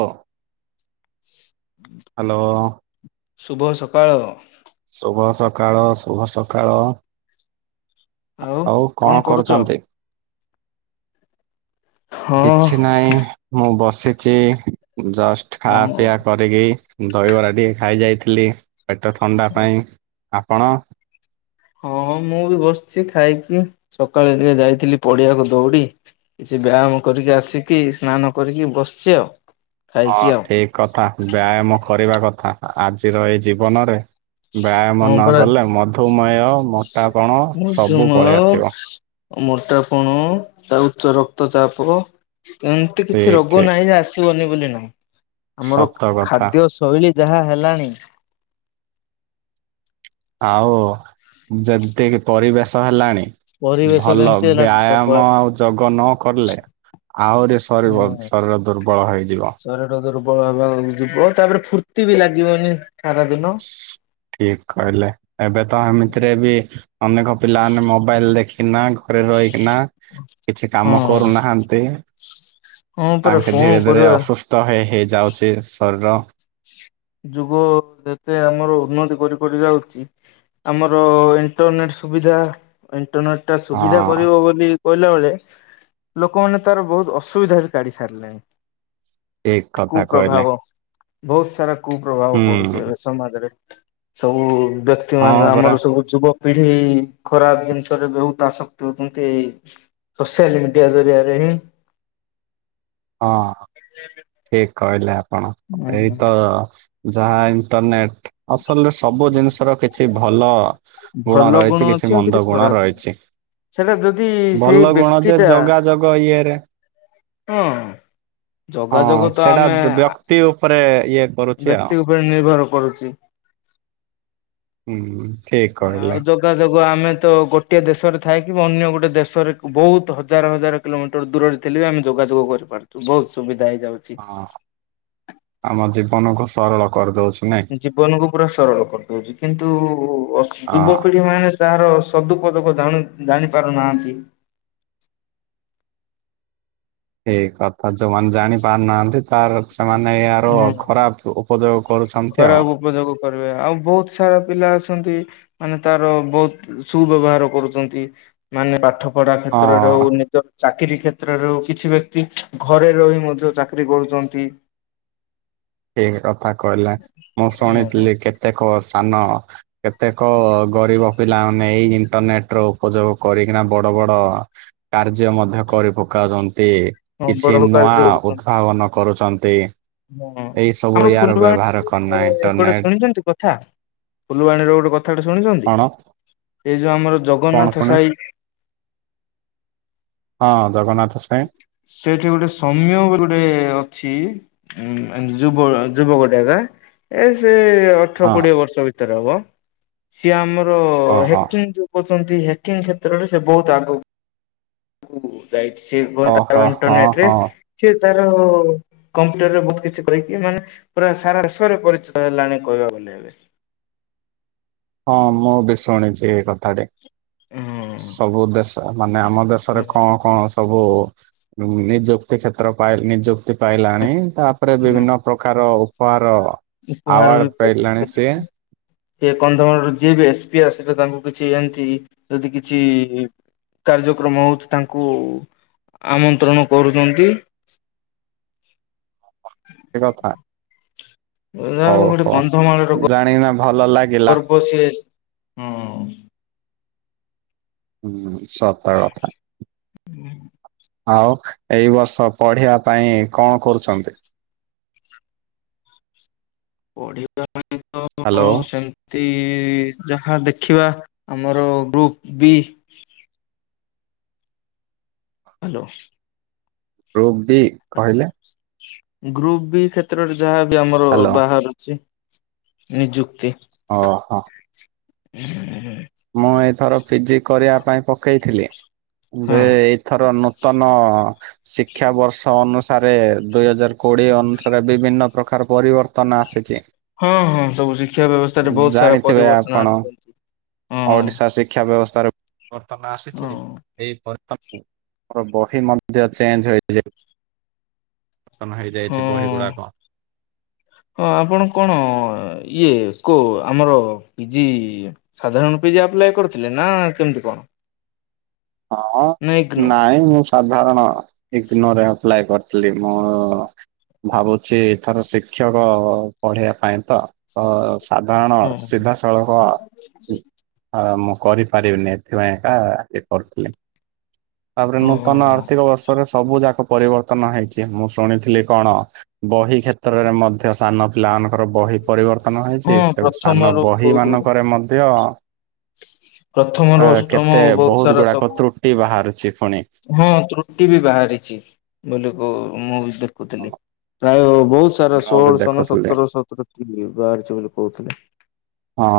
ଓ hello. ଶୁଭ ସକାଳ। ଶୁଭ ସକାଳ ଶୁଭ ସକାଳ। ଆଉ କଣ କରୁଚନ୍ତି? ହଁ କିଛି ନାହିଁ, ମୁଁ ବସିଚି ଜଷ୍ଟ ହଁ ଖାଆପିଆ କରିକି। ଦହିବରା ଟିକେ ଖାଇ ଯାଇଥିଲି ପେଟ ଥଣ୍ଡା ପାଇଁ। ଆପଣ? ହଁ ମୁଁ ବି ବସିଛି ଖାଇକି। ସକାଳେ ଟିକେ ଯାଇଥିଲି ପଡିଆକୁ ଦୌଡି ସିଟି ବ୍ୟାୟାମ କରିକି ଆସିକି ସ୍ନାନ କରିକି ବସିଛି ଆଉ। ହଁ ଖାଇକି ଆଉ ଠିକ କଥା। ବ୍ୟାୟାମ କରିବା କଥା। ଆଜିର ଏଇ ଜୀବନରେ ବ୍ୟାୟାମ ହଁ ନ ପରା କଲେ ମଧୁମେହ, ମୋଟାପଣ ସବୁ ମଧୁମେହ ପଳେଇଆସିବ। ମୋଟାପଣ ତା ଉଚ୍ଚ ରକ୍ତଚାପ, ଏମିତି କିଛି ଠିକ ରୋଗ ଠିକ ନାହିଁ ଯେ ଆସି ଆସିବନି ବୋଲି ନୁହଁ। ଆମର ସତ କଥା ଖାଦ୍ୟ ଶୈଳୀ ଯାହା ହେଲାଣି ଆଉ ଯେମତିକି ପରିବେଶ ହେଲାଣି ପରିବେଶ ଭଲ ଯେମିତି ହେଲାଣି ବ୍ୟାୟାମ ସବୁଆଡେ ଆଉ ଯୋଗ ନ କଲେ ଆହୁରି ଶରୀବ ହୁଁ ଶରୀର ଦୁର୍ବଳ ହେଇଯିବ। ବ ଲ ଯିବ ତାପରେ ଫୁର୍ତ୍ତି ବି ଲାଗିବନି। ସାରା ଦିନ ଠିକ କହିଲେ। ଏବେ ତ ଏମିତିରେ ବି ଅନେକ ପିଲାମାନେ ମୋବାଇଲ ଦେଖି କିନା ଘରେ ରହିକିନା କିଛି ହଁ କାମ କରୁନାହାଁନ୍ତି ହଁ ପରା ତାଙ୍କେ କଣ ଧୀରେ ଧୀରେ କରିବା ଅସୁସ୍ଥ ହେଇ ହେଇଯାଉଛି ଶରୀର। ଯୁଗ ଯେତେ ଆମର ଉନ୍ନତି କରି କରି ଯାଉଛି, ଆମର ଇଣ୍ଟରନେଟ ସୁବିଧା, ଇଣ୍ଟରନେଟ ଟା ସୁବିଧା ହଁ। କରିବ ବୋଲି କହିଲା ବେଳେ, ଲୋକମାନେ ତାର ବହୁତ ଅସୁବିଧା ବି କାଢି ସାରିଲେଣି। ଠିକ କଥା କୁପ୍ରଭାବ କହିଲେ। ବହୁତ ସାରା କୁପ୍ରଭାବ ହୁଁ ପଡୁଛି ଏବେ ସମାଜରେ ସବୁ ହଁ ବ୍ୟକ୍ତିମାନେ ପରା ଆମର ସବୁ ଯୁବକ ପିଢି ଖରାପ ଜିନିଷରେ ବହୁତ ଆସକ୍ତି ହଉଛନ୍ତି ଏଇ ସୋସିଆଲ ମିଡିଆ ଜରିଆରେ ହିଁ ହଁ ଠିକ୍ କହିଲେ ଆପଣ। ଏଇ ହୁଁ ତ ଯାହା ଇଣ୍ଟରନେଟ, ଅସଲରେ ସବୁ ଜିନିଷର କିଛି ଭଲ ଗୁଣ ଭଲ ରହିଛି କିଛି ଅଛି ଆଉ ମନ୍ଦ ଗୁଣ ଖରାପ ଅଛି। ରହିଛି। ସେଟା ଯଦି ସେଇ ଭଲ ଗୁଣ ବ୍ୟକ୍ତି ଯେ ଟା ଜଗା ଜଗ ଇଏରେ ହଁ। ହଁ ଯୋଗାଯୋଗ ତ ସେଇଟା ଆମେ ଯ- ବ୍ୟକ୍ତି ଉପରେ ଇଏ କରୁଛି ଆଉ ବ୍ୟକ୍ତି ଉପରେ ନିର୍ଭର କରୁଛି। ହୁଁ ଠିକ୍ ଆଉ କହିଲେ। ଯୋଗାଯୋଗ ଆମେ ତ ଗୋଟିଏ ଦେଶରେ ଥାଏ କି ଅନ୍ୟ ଗୋଟେ ଦେଶରେ ବହୁତ ହଜାର ହଜାର କିଲୋମିଟର ଦୂରରେ ଥିଲେ। [unintelligible] ଯୋଗାଯୋଗ କରିପାରୁଥିବ କି ନାହିଁ। ହଁ ଆମ ଜୀବନକୁୁ ସରଳ କରିଦଉଛି। ନାଇଁ ଜୀବନକୁୁ ପୁରା ସରଳ କରିଦଉଛି କିନ୍ତୁ ହଁ ଯୁବପିଢି ମାନେ ଯାହାର ସଦୁପଦକ ଜାଣି ପାରୁନାହାନ୍ତି। ଏଇ କଥା ଯୋଉମାନେ ଜାଣି ପାରୁନାହାନ୍ତି ତାର ସେମାନେ ଏ ଆର ହୁଁ ଖରାପ ଉପଯୋଗ କରୁଛନ୍ତି ଆଉ। ଖରାପ ଉପଯୋଗ କରିବେ ଆଉ ବହୁତ ପିଲା ଅଛନ୍ତି ମାନେ ତାର ବହୁତ ସୁବ୍ୟବହାର କରୁଛନ୍ତି ମାନେ ପାଠ ପଢ଼ା କ୍ଷେତ୍ରରେ ହଁ ହଉ ନିଜ ଚାକିରୀ କ୍ଷେତ୍ରରେ କିଛି ବ୍ୟକ୍ତି ଘରେ ରହି ମଧ୍ୟ ଚାକିରୀ କରୁଛନ୍ତି। ଠିକ କଥା କହିଲେ ମୁଁ ଶୁଣିଥିଲି କେତେକ ସାନ କେତେକ ଗରିବ ପିଲାମାନେ ଏଇ ଇଣ୍ଟରନେଟ ର ଉପଯୋଗ କରିକିନା ବଡ ବଡ କାର୍ଯ୍ୟ ମଧ୍ୟ କରି ପକାଉଛନ୍ତି ହଁ ବଡ କିଛି ନୂଆ କାର୍ଯ୍ୟ କରୁଛନ୍ତି। ଉଦ୍ଭାବନ କରୁ ଅଛନ୍ତି। ହଁ ଆମର କରନା ଫୁଲବାଣୀରେ ଗୋଟେ ଇଣ୍ଟରନେଟ ଶୁଣିଛନ୍ତି କଥା ଫୁଲବାଣୀର ଗୋଟେ କଥାଟା ଶୁଣିଛନ୍ତି କଣ ଏଇ ଯୋଉ ଆମର କଣ ଜଗନ୍ନାଥ ପୁଣି ସାହି ହଁ। ଜଗନ୍ନାଥ ସ୍ୱାଇଁ ସେଠି ଗୋଟେ ସୌମ୍ୟ ବୋଲି ଗୋଟେ ଅଛି। ଯୁବ ଯୁବକଟା ଏକା ଏ ସେ ଅଠର ହଁ କୋଡିଏ ବର୍ଷ ଭିତରେ ହବ ସିଏ ଆମର ହେ ଓହୋ ଯୋଉ କୁନ୍ତୀ ହେ କେ କ୍ଷେତ୍ରରେ ସେ ବହୁତ ଆଗକୁ ଯାଇଛି। ସେଏ ଗ ଓହୋ ହଁ ଇଣ୍ଟରନେଟ ରେ ହଁ ସେ ତାର କମ୍ପ୍ୟୁଟରରେ ବହୁତ କିଛି କହିକି ମାନେ ପୁରା ସାରା ବିରେ ପରିଚୟ ହେଲାଣି କହିବାକୁ ଏ ହଁ ମୁଁ ବି ଶୁଣିଛି ଏଇ କଥାଟି। ହୁଁ ସବୁ ଦେଶ ମାନେ ଆମ ଦେଶରେ କଣ ହୁଁ କଣ ସବୁ ନିଯୁକ୍ତି କ୍ଷେତ୍ର ନିଯୁକ୍ତି ପାଇଲାଣି ତାପରେ ବିଭିନ୍ନ ପ୍ରକାର ଉପହାର ବି ଆୱାର୍ଡ ପ୍ରାପ୍ତ ପାଇଲାଣି ସେ। କଲେଣି। ସେ କନ୍ଧମାଳରୁ ଯିଏ ବି ଏସ୍ ପି ଆସିବ ତାଙ୍କୁ କିଛି ଏମିତି ଯଦି କିଛି କାର୍ଯ୍ୟକ୍ରମ ହଉଛି ତାଙ୍କୁ ଆମନ୍ତ୍ରଣ କରୁଛନ୍ତି। ସେ କଥା ଯାହା ହଉ ଗୋଟେ କନ୍ଧମାଳ ର ଜାଣିକିନା ଭଲ ଲାଗିଲା। ଗର୍ବ ସିଏ। ହଁ। ହୁଁ ସତ କଥା। ଆଉ ଏଇ ବର୍ଷ ପଢିବା ପାଇଁ କଣ କରୁଛନ୍ତି? ପଢିବା ପାଇଁ ତ ହ୍ୟାଲୋ ସେମ ଯାହା ଦେଖିବା ଆମର group B hello. Group D କହିଲେ? ଗ୍ରୁପ ବି କ୍ଷେତ୍ରରେ ଯାହା ବି ଆମର ହ୍ୟାଲୋ ବାହାରୁ ଅଛି ନିଯୁକ୍ତି। ଓହୋ। ହଁ। ମୁଁ ଏଇଥର ପିଜି କରିବା ପାଇଁ ପକେଇଥିଲି ହଁ ଯେ ଏଇଥର ନୂତନ ଶିକ୍ଷା ବର୍ଷ ଅନୁସାରେ ଦୁଇ ହଜାର କୋଡିଏ ଅନୁସାରେ ବିଭିନ୍ନ ପ୍ରକାର ପରିବର୍ତ୍ତନ ଆସେ। ହଁ ହଁ ସବୁ ଶିକ୍ଷା ବ୍ୟବସ୍ଥାରେ ବହୁତ ସାରା ଜାଣିଥିବେ ପରିବର୍ତ୍ତନ ଆପଣ ଆଣିଚନ୍ତି। ଓଡିଶା ଶିକ୍ଷା ବ୍ୟବସ୍ଥାରେ ବର୍ତ୍ତନ ରୁ ହଁ ଆସିଛି ଏପରି ମ ବହିି ମଧ୍ୟ ଚେଞ୍ଜ ହୋଇଯିବ। ତନ ହଁ ହେଇଯାଇଚି ବହି ଗୁଡାକ। ହଁ ଆପଣ କଣ ଇଏ କଉ ଆମର ପିଜି ସାଧାରଣ କରିଥିଲେ ନା କେମତି କଣ? ହଁ ନା ଇଗ୍ନୋ ନାଇଁ ମୁଁ ସାଧାରଣ ଇଗ୍ନୋ ରେ ଆପ୍ଲାଏ କରି ଚୁଲି ମୁଁ ଭାବୁଛି ଥର ଶିକ୍ଷକ ପଢ଼େଇବା ପାଇଁ ତ ସାଧାରଣ ହଁ ସିଧାସଳଖ ଆ କରିପାରିବିନି ଏଥିପାଇଁ ଏକ ଇଏ କରୁଥିଲି। ତାପରେ ହଁ ନୂତନ ହଁ ଆର୍ଥିକ ବର୍ଷରେ ସବୁ ଯାକ ପରିବର୍ତ୍ତନ ହେଇଛି ମୁଁ ଶୁଣିଥିଲି କଣ ବହି କ୍ଷେତ୍ରରେ ମଧ୍ୟ ସାନ ପିଲାମାନଙ୍କର ବହି ପରିବର୍ତ୍ତନ ହେଇଚି ହଁ ସେ ସାନ ପ୍ରଥମରୁ ବହିମାନଙ୍କରେ ମଧ୍ୟ ମଧ୍ଯ ପ୍ରଥମରୁ ଅ ଅଷ୍ଟମ କେତେ ବହୁତ ସାରା ଗୁଡାକ ସବୁ ତ୍ରୁଟି ବାହାରୁଚି ହଁ ତ୍ରୁଟି ବି ବାହାରିଚି ବୋଲିକୁ ମୁଁ ବି ଦେଖୁଥିଲି ପ୍ରାୟ ବହୁତ ସାରା ମୁଁ ବି ଷୋହଳ ଶନ ଦେଖୁଥିଲି ସତର ସତର ବାହାରିଚି ବୋଲି କହୁଥିଲେ। ହଁ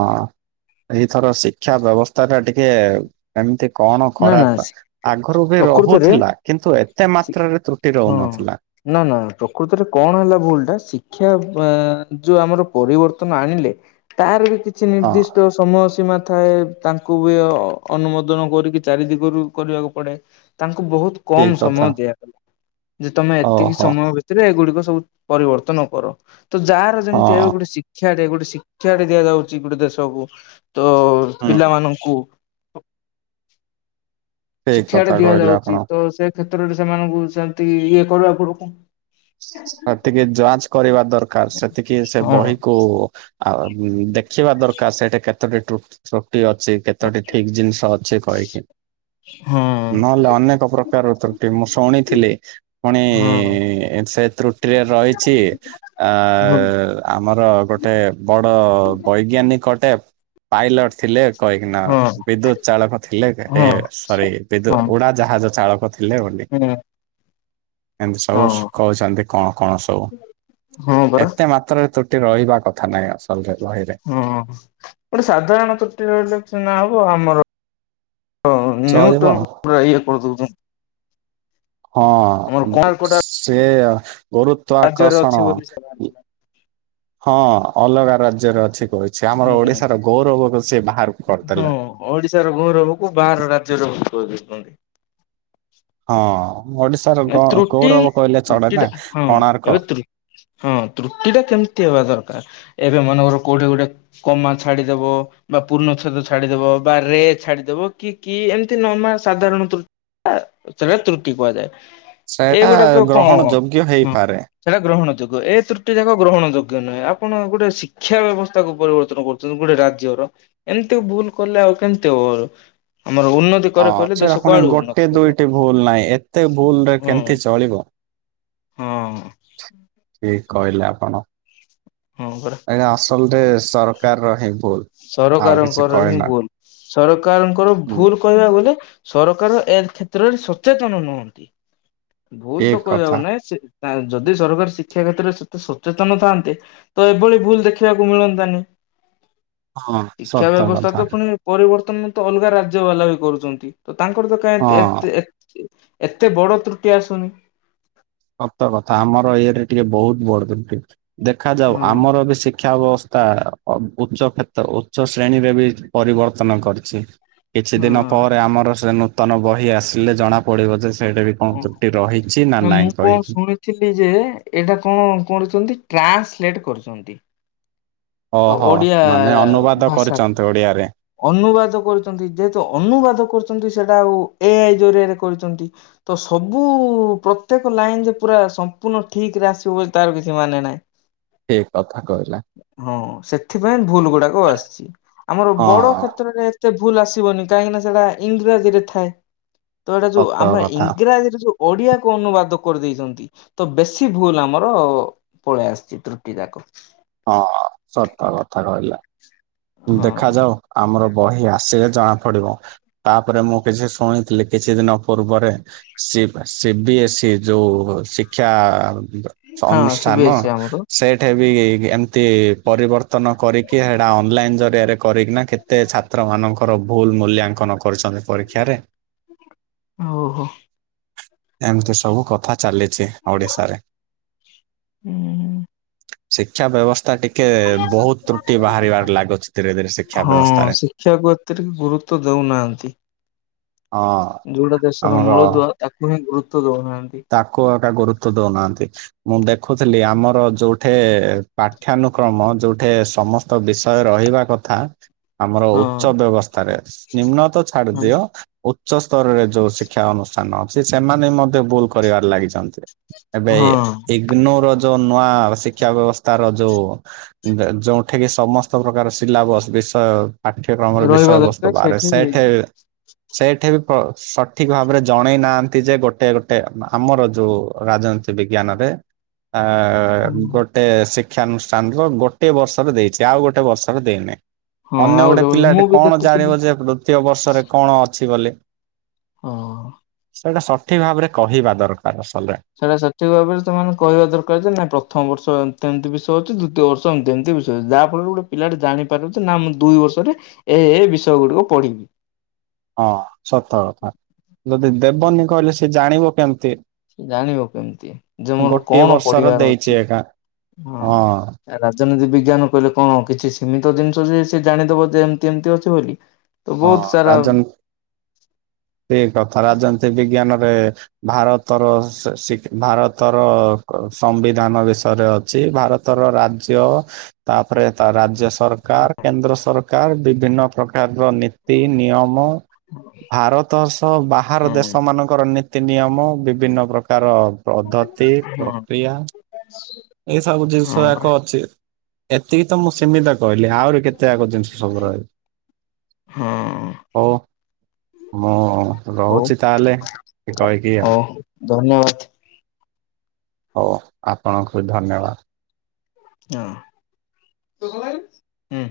ଏଇଥର ଶିକ୍ଷା ବ୍ୟବସ୍ଥା ଟା ଟିକେ ଏମିତି କଣ ନା ନା ଖରାପ ଆଗରୁ ବି ପ୍ରକୃତରେ ରହୁଥିଲା କିନ୍ତୁ ଏତେ ମାତ୍ରାରେ ତ୍ରୁଟି ହଁ ରୋହୁନଥିଲା। ନା ନା ପ୍ରକୃତରେ କଣ ହେଲା ଭୁଲ ଶିକ୍ଷା ଯୋଉ ଆମର ପରିବର୍ତ୍ତନ ଆଣିଲେ ତାର ବି କିଛି ହଁ ନିର୍ଦ୍ଦିଷ୍ଟ ସମୟ ସୀମା ଥାଏ ତାଙ୍କୁ ବି ଅନୁମତି କରିକି ଚାରି ଦିଗରୁ କରିବାକୁ ପଡେ ତାଙ୍କ ବହୁତ କମ ଠିକ କଥା ସମୟ ଦିଆଗଲା ଯେ ତମେ ଏତିକି ଓହୋ ସମୟ ଭିତରେ ଏଗୁଡିକ ସବୁ ପରିବର୍ତ୍ତନ କର ତ ଯାହାର ଯେମିତି ଏ ହଁ ଗୋଟେ ଶିକ୍ଷାେ ଗୋଟେ ଶିକ୍ଷା ଦିଆଯାଉଚି ଗୋଟେ ଦେଶକୁ ତ ହୁଁ ପିଲାମାନଙ୍କୁ ଠିକ ଶିକ୍ଷା ଟା କଥା କହିଲେ ଦିଆଯାଉଚି ଆପଣ। ତ ସେ କ୍ଷେତ୍ରରେ ସେମାନଙ୍କୁ ସେମିତି ଇଏ କରିବା ପଡ ସେତିକି ଯାଞ୍ଚ କରିବା ଦରକାର ସେତିକି ସେ ହଁ ବହିକୁ ଆଉ ଦେଖିବା ଦରକାର ସେଠି କେତୋଟି ଅଛି କେତୋଟି ଠିକ ଜିନିଷ ଅଛି କହିକି ହଁ ନହେଲେ ଅନେକ ପ୍ରକାରର ତ୍ରୁଟି ମୁଁ ଶୁଣିଥିଲି ପୁଣି ହଁ ସେ ତ୍ରୁଟିରେ ରହିଛି ଆ ହଁ ଆମର ଗୋଟେ ବଡ ବୈଜ୍ଞାନିକଟେ ପାଇଲଟ ଥିଲେ କହିକି ନା ହଁ ବିଦ୍ୟୁତ ଚାଳକ ଥିଲେ ଏ ହଁ ସରି ବିଦ୍ୟୁ ହଁ ଉଡା ଜାହାଜ ଚାଳକ ଥିଲେ ବୋଲି। ଏମତି ସବୁ ହଁ କହୁଚନ୍ତି କଣ କଣ ସବୁ ହଁ ପରା ଏତେ ମାତ୍ର ତ୍ରୁଟି ରହିବା କଥା ନ ନାହିଁ ଅସଲରେ ବହିରେ ହଁ ଗୋଟେ ସାଧାରଣ ତ୍ରୁଟି ରହିଲେ କିନା ହବ ଆମର ଓ ଚଳିବ। ନ୍ୟୁଟ୍ରନ୍ କୁ ପୁରା ଇଏ କରିଦୋଉଚନ୍ତି ହଁ କୋଣାର୍କଟା ସେ ଗୁରୁତ୍ବ ରାଜ୍ୟରେ ଅଛି ଆକର୍ଷଣ ବୋଲି ସେ ବାହାରିଥିଲା। ହଁ ଅଲଗା ରାଜ୍ୟରେ ଅଛି। କହିଛି ହଁ ଆମର ଓଡିଶାର ଗୌରବକୁ ସିଏ ବାହାରକୁ କରିଦେଲା। ହଁ ଓଡିଶାର ଗୌରବ କୁ ବାହାର ରାଜ୍ୟରେ [inaudible] ହଁ। ଓଡିଶାର ଗ ତ୍ରୁଟି ଗୌରବ କହିଲେ ଚଳେ ତ୍ରୁଟି ନା ଟା ହଁ କୋଣାର୍କ। ଏବେ ହଁ ତ୍ରୁଟି ଟା କେମିତି ହବ? ଦରକାର। ଏବେ ମନଙ୍କର କୋଉଠି ଗୋଟେ କମା ଛାଡିଦବ ବା ପୂର୍ଣ୍ଣଛେଦ ଛାଡିଦବ ବା ରେ ଛାଡିଦବ ହ କି କି ଏମିତି ନମ ସାଧାରଣ ତ୍ରୁଟିରେ ତ୍ରୁଟି କୁହାଯାଏ। ସେଇଟା ଏଇଗୁଡାକ ଗ୍ରହଣ ଯୋଗ୍ୟ ହେଇପାରେ। କଣ କଣ ହଁ ସେଇଟା ଗ୍ରହଣ ଯୁଗ ଏ ତ୍ରୁଟି ଯାକ ଗ୍ରହଣ ଯୁଗ ନୁହେଁ ଆପଣ ଗୋଟେ ଶିକ୍ଷା ବ୍ୟବସ୍ଥା କୁ ପରିବର୍ତ୍ତନ କରୁଛନ୍ତି ଗୋଟେ ରାଜ୍ୟର ଏମିତି ଭୁଲ କଲେ କେମିତି ହବ? ଆମର ଉନ୍ନତି ହଁ କରେ କହିଲେ ଦେଶ ସେଟା ପୁଣି କୁଆଡୁ ଗୋଟେ ଉନ୍ନତି କରିବ। ଦୁଇଟି ଭୁଲ ନାହିଁ ଏତେ ଭୁଲ ରେ କେମତି ହୁଁ ଚଳିବ? ହଁ। ଠିକ କହିଲେ ଆପଣ। ହଁ ପରା ଏ ଆସଲରେ ସରକାର ର ହିଁ ଭୁଲ ଆଉ କିଛି ସରକାରଙ୍କର ହିଁ କହେ ନା ଭୁଲ। ସରକାରଙ୍କର ଭୁଲ କହିବାକୁ ଗଲେ ସରକାର ଏ କ୍ଷେତ୍ରରେ ସଚେତନ ନୁହନ୍ତି ଭୁଲ ତ ଠିକ କଉ କଥା ନାହିଁ ସେ ଯଦି ସରକାର ଶିକ୍ଷା କ୍ଷେତ୍ରରେ ସେତେ ସଚେତନ ଥାଆନ୍ତେ ତ ଏଭଳି ଭୁଲ ଦେଖିବାକୁ ମିଳନ୍ତାନି ହଁ ଶିକ୍ଷା ସତ ବ୍ୟବସ୍ଥା କଥା ତ ପୁଣି ପରି ବତ୍ମ ତ ଅଲଗା ରାଜ୍ୟ ବାଲା ବି କରୁଛନ୍ତି ତ ତାଙ୍କର ତ ହଁ। କାଁ ଏତେ ବଡ଼ ତ୍ରୁଟି ଆସୁନି। ସତ କଥା ଆମର ଇଏରେ ଟିକେ ବହୁତ ବଡ ଟେ ଦେଖାଯାଉ ହଁ ଆମର ବି ଶିକ୍ଷା ବ୍ୟବସ୍ଥା ତା ଉଚ୍ଚ କ୍ଷେତ୍ର ଉଚ୍ଚ ଶ୍ରେଣୀରେ ବି ପରିବର୍ତ୍ତନ କରିଛି। କିଛି ଦିନ ପରେ ଆମର ସେ ନୂତନ ବହି ଆସିଲେ ଜଣା ପଡିବ ଯେ ସେଇଟା ବି କଣ ତ୍ରୁଟି ରହିଛି ନା ନାହିଁ। ମୁ କଣ ଶୁଣିଥିଲି ଯେ ଏଇଟା କଣ କଛନ୍ତି ଟ୍ରାନ୍ସଲେଟ କରୁଛନ୍ତି। ତ ଓହୋ ଓଡ଼ିଆ ମାନେ ଅନୁବାଦ ଭାଷା କରିଛନ୍ତି ଓଡିଆରେ। ଅନୁବାଦ କରୁଛନ୍ତି ଯେହେତୁ ଅନୁବାଦ କରୁଛନ୍ତି ସେଇଟା ଆଉ ଏ ଆଇ ଜରିଆରେ କରିଛନ୍ତି ତ ସବୁ ପ୍ରତ୍ୟେକ ଲାଇନ ଯେ ପୁରା ସମ୍ପୂର୍ଣ୍ଣ ଠିକ ଏଥିରେ ଆସିବ ବୋଲି ତାର କିଛି ମାନେ ନାହିଁ। କଥା କହିଲ। ହଁ ସେଥିପାଇଁ ଭୁଲ ଗୁଡାକ ଆସିଛି ଆମର ହଁ ବଡ କ୍ଷେତ୍ରରେ ଏତେ। ଭୁଲ ଆସିବନି କାହିଁକି ନା ସେଟା ଇଂରାଜୀ ରେ ଥାଏ। ତ ଏଇଟା ଯୋଉ ସତ ଆମେ କଥା ଇଂରାଜୀରେ ଯୋଉ ଓଡିଆକୁ ଅନୁବାଦ କରିଦେଇଛନ୍ତି ତ ବେଶୀ ଭୁଲ ଆମର ପଳେଇ ଆସିଛି ତ୍ରୁଟି ଯାକ। ହଁ ସତ କଥା କହିଲ। ହଁ। ଦେଖାଯାଉ ଆମ ବହି ଆସିଲେ ଜଣା ପଡିବ ତାପରେ ମୁଁ କିଛି ଶୁଣିଥିଲି କିଛି ଦିନ ପୂର୍ବରେ ଡିବା ସି ବି ଏସ୍ ଇ ଯେଉଁ ଶିକ୍ଷା ହଁ ସି ବି ଅନୁଷ୍ଠାନ ଏସ୍ ସି ଆମର ସେଠି ବି ଏମିତି ପରିବର୍ତ୍ତନ କରିକି ହେଡା ଅନଲାଇନ୍ ଜରିଆରେ କରିକିନା କେତେ ଛାତ୍ରମାନଙ୍କର ଭୁଲ୍ ମୂଲ୍ୟାଙ୍କନ କରୁଛନ୍ତି। ପରୀକ୍ଷାରେ ଓହୋ। ଏମିତି ସବୁ କଥା ଚାଲିଛି ଓଡିଶାରେ ହୁଁ ହୁଁ। ଶିକ୍ଷା ବ୍ୟବସ୍ଥା ଟିକେ ବହୁତ ତ୍ରୁଟି ବାହାରିବ ହଁ ଶିକ୍ଷାକୁ ଏତେ ଟିକେ ଗୁରୁତ୍ୱ ଦଉନାହାନ୍ତି। ହଁ ଯୋଉଟା ଦେଶ ସରା ଆମର ମୂଳଦୁଆ ତାକୁ ହିଁ ଗୁରୁତ୍ୱ ଦେଉନାହାନ୍ତି। ତାକୁ ଏଟା ଗୁରୁତ୍ୱ ଦଉନାହାନ୍ତି ମୁଁ ଦେଖୁଥିଲି ଆମର ଯେଉଠି ପାଠ୍ୟାନୁକ୍ରମ ଯେଉଠି ସମସ୍ତ ବିଷୟ ରହିବା କଥା ଥା ଆମର ହଁ ଉଚ୍ଚ ବ୍ୟବସ୍ଥାରେ ନିମ୍ନତ ଛାଡ଼ି ଦିଅ ଉଚ୍ଚସ୍ତରରେ ଯୋଉ ଶିକ୍ଷା ଅନୁଷ୍ଠାନ ଅଛି ସେମାନେ ମଧ୍ୟ ଭୁଲ କରିବାରେ ଲାଗିଛନ୍ତି। ଏବେ ହଁ। ଇଗ୍ନୋର ଯୋଉ ନୂଆ ଶିକ୍ଷା ବ୍ୟବସ୍ଥା ର ଯୋଉ ଯୋଉଠି କି ସମସ୍ତ ପ୍ରକାର ସିଲାବସ ବିଷୟ ପାଠ୍ୟକ୍ରମର ରହିବା ବିଷୟବସ୍ତୁ ଦରକାର ବାହାରେ ସେଇଠି ସେଠେ ସେଠି ବି ସଠିକ ଭାବରେ ଜଣେଇ ନାହାନ୍ତି ଯେ ଗୋଟେ ଗୋଟେ ନା ଆମର ଯୋଉ ରାଜନୀତି ବିଜ୍ଞାନ ରେ ଆ ଗୋଟେ ଶି ଶିକ୍ଷାନୁଷ୍ଠାନର ଗୋଟେ ବର୍ଷରେ ଦେଇଛି ଆଉ ଗୋଟେ ବର୍ଷରେ ଦେଇନାହିଁ। ହଁ ଅନ୍ୟ ଆଉ ଗୋଟେ ମୁଁ ପିଲାଟି ବି କଣ ଦେଖୁଥିଲି ଜାଣିବ ଯେ ତୃତୀୟ ବର୍ଷରେ କଣ ଅଛି ବୋଲି? ହଁ। ସେଇଟା ସଠିକ୍ ଭାବରେ କହିବା ଦରକାର। ଅସଲରେ ସେଇଟା ସଠିକ ଭାବରେ ସେମାନେ କହିବା ଦରକାର ଯେ ନାଇଁ ପ୍ରଥମ ବର୍ଷ ଏମିତି ଏମିତି ବିଷୟ ଅଛି ଦ୍ଵି ତୀୟ ବର୍ଷ ଏମିତି ଏମିତି ବିଷୟ ଯାହା ଫଳରେ ଗୋଟେ ପିଲାଟେ ଜାଣିପାରିବ ଯେ ନା ମୁଁ ଦୁଇ ବର୍ଷରେ ଏ ବିଷୟ ଗୁଡିକୁ ପ ପଢ଼ିବି। ହଁ ସତ କଥା ଯଦି ଦେବନି କହିଲେ ସେ ଜାଣିବ କେମିତି। ସେ ଜାଣିବ କେମିତି ଯେ ମୋର ଗୋଟିଏ କଣ ବର୍ଷର ପଢ଼ିବାର ଦେଇଛି ଅଛି। ଏକା ହଁ ଏରା ଯେମିତି ବିଜ୍ଞାନ କହିଲେ କଣ କିଛି ସୀମିତ ଜିନିଷ ଯେ ସେ ଜାଣିଦବ ଯେ ଏମିତି ଏମିତି ଅଛି ବୋଲି। ତ ହଁ ବହୁତ ସାରା ରାଜନ। ଠିକ୍ କଥା ରାଜନୀତି ବିଜ୍ଞାନ ରେ। ଭାରତର ସ ଶିଖ ଭାରତର କ ସମ୍ବିଧାନ ବିଷୟରେ ଅଛି ଭାରତ ର ରାଜ୍ୟ ତାପରେ ତା ରାଜ୍ୟ ସ ରକାର କେନ୍ଦ୍ର ସରକାର ବିଭିନ୍ନ ପ୍ରକାର। ର ନୀତି ନିୟମ ଭାରତ ସହ ବାହାର ହଁ। ଦେଶ ମାନଙ୍କର। ନୀତି ନିୟମ ବିଭିନ୍ନ ପ୍ରକାର ପଦ୍ଧତି ହଁ ପ୍ରକ୍ରିୟା। ଏଇ ସବୁ ଜିନିଷ ହଁ ପରା ଯାକ ଅଛି ଏତିକି ତ ମୁଁ ସୀମିତ କହିଲି ଆହୁରି କେତେ ଆଗକୁ ଜିନିଷ ସବୁ ରହିବ। ହଁ। ମୁଁ ହଉ ରହୁଛି ତାହେଲେ କହିକି ଆଉ। ହଉ ଧନ୍ୟବାଦ। ହଉ ଆପଣଙ୍କୁ ବି ଧନ୍ୟବାଦ। ହଁ ହୁଁ।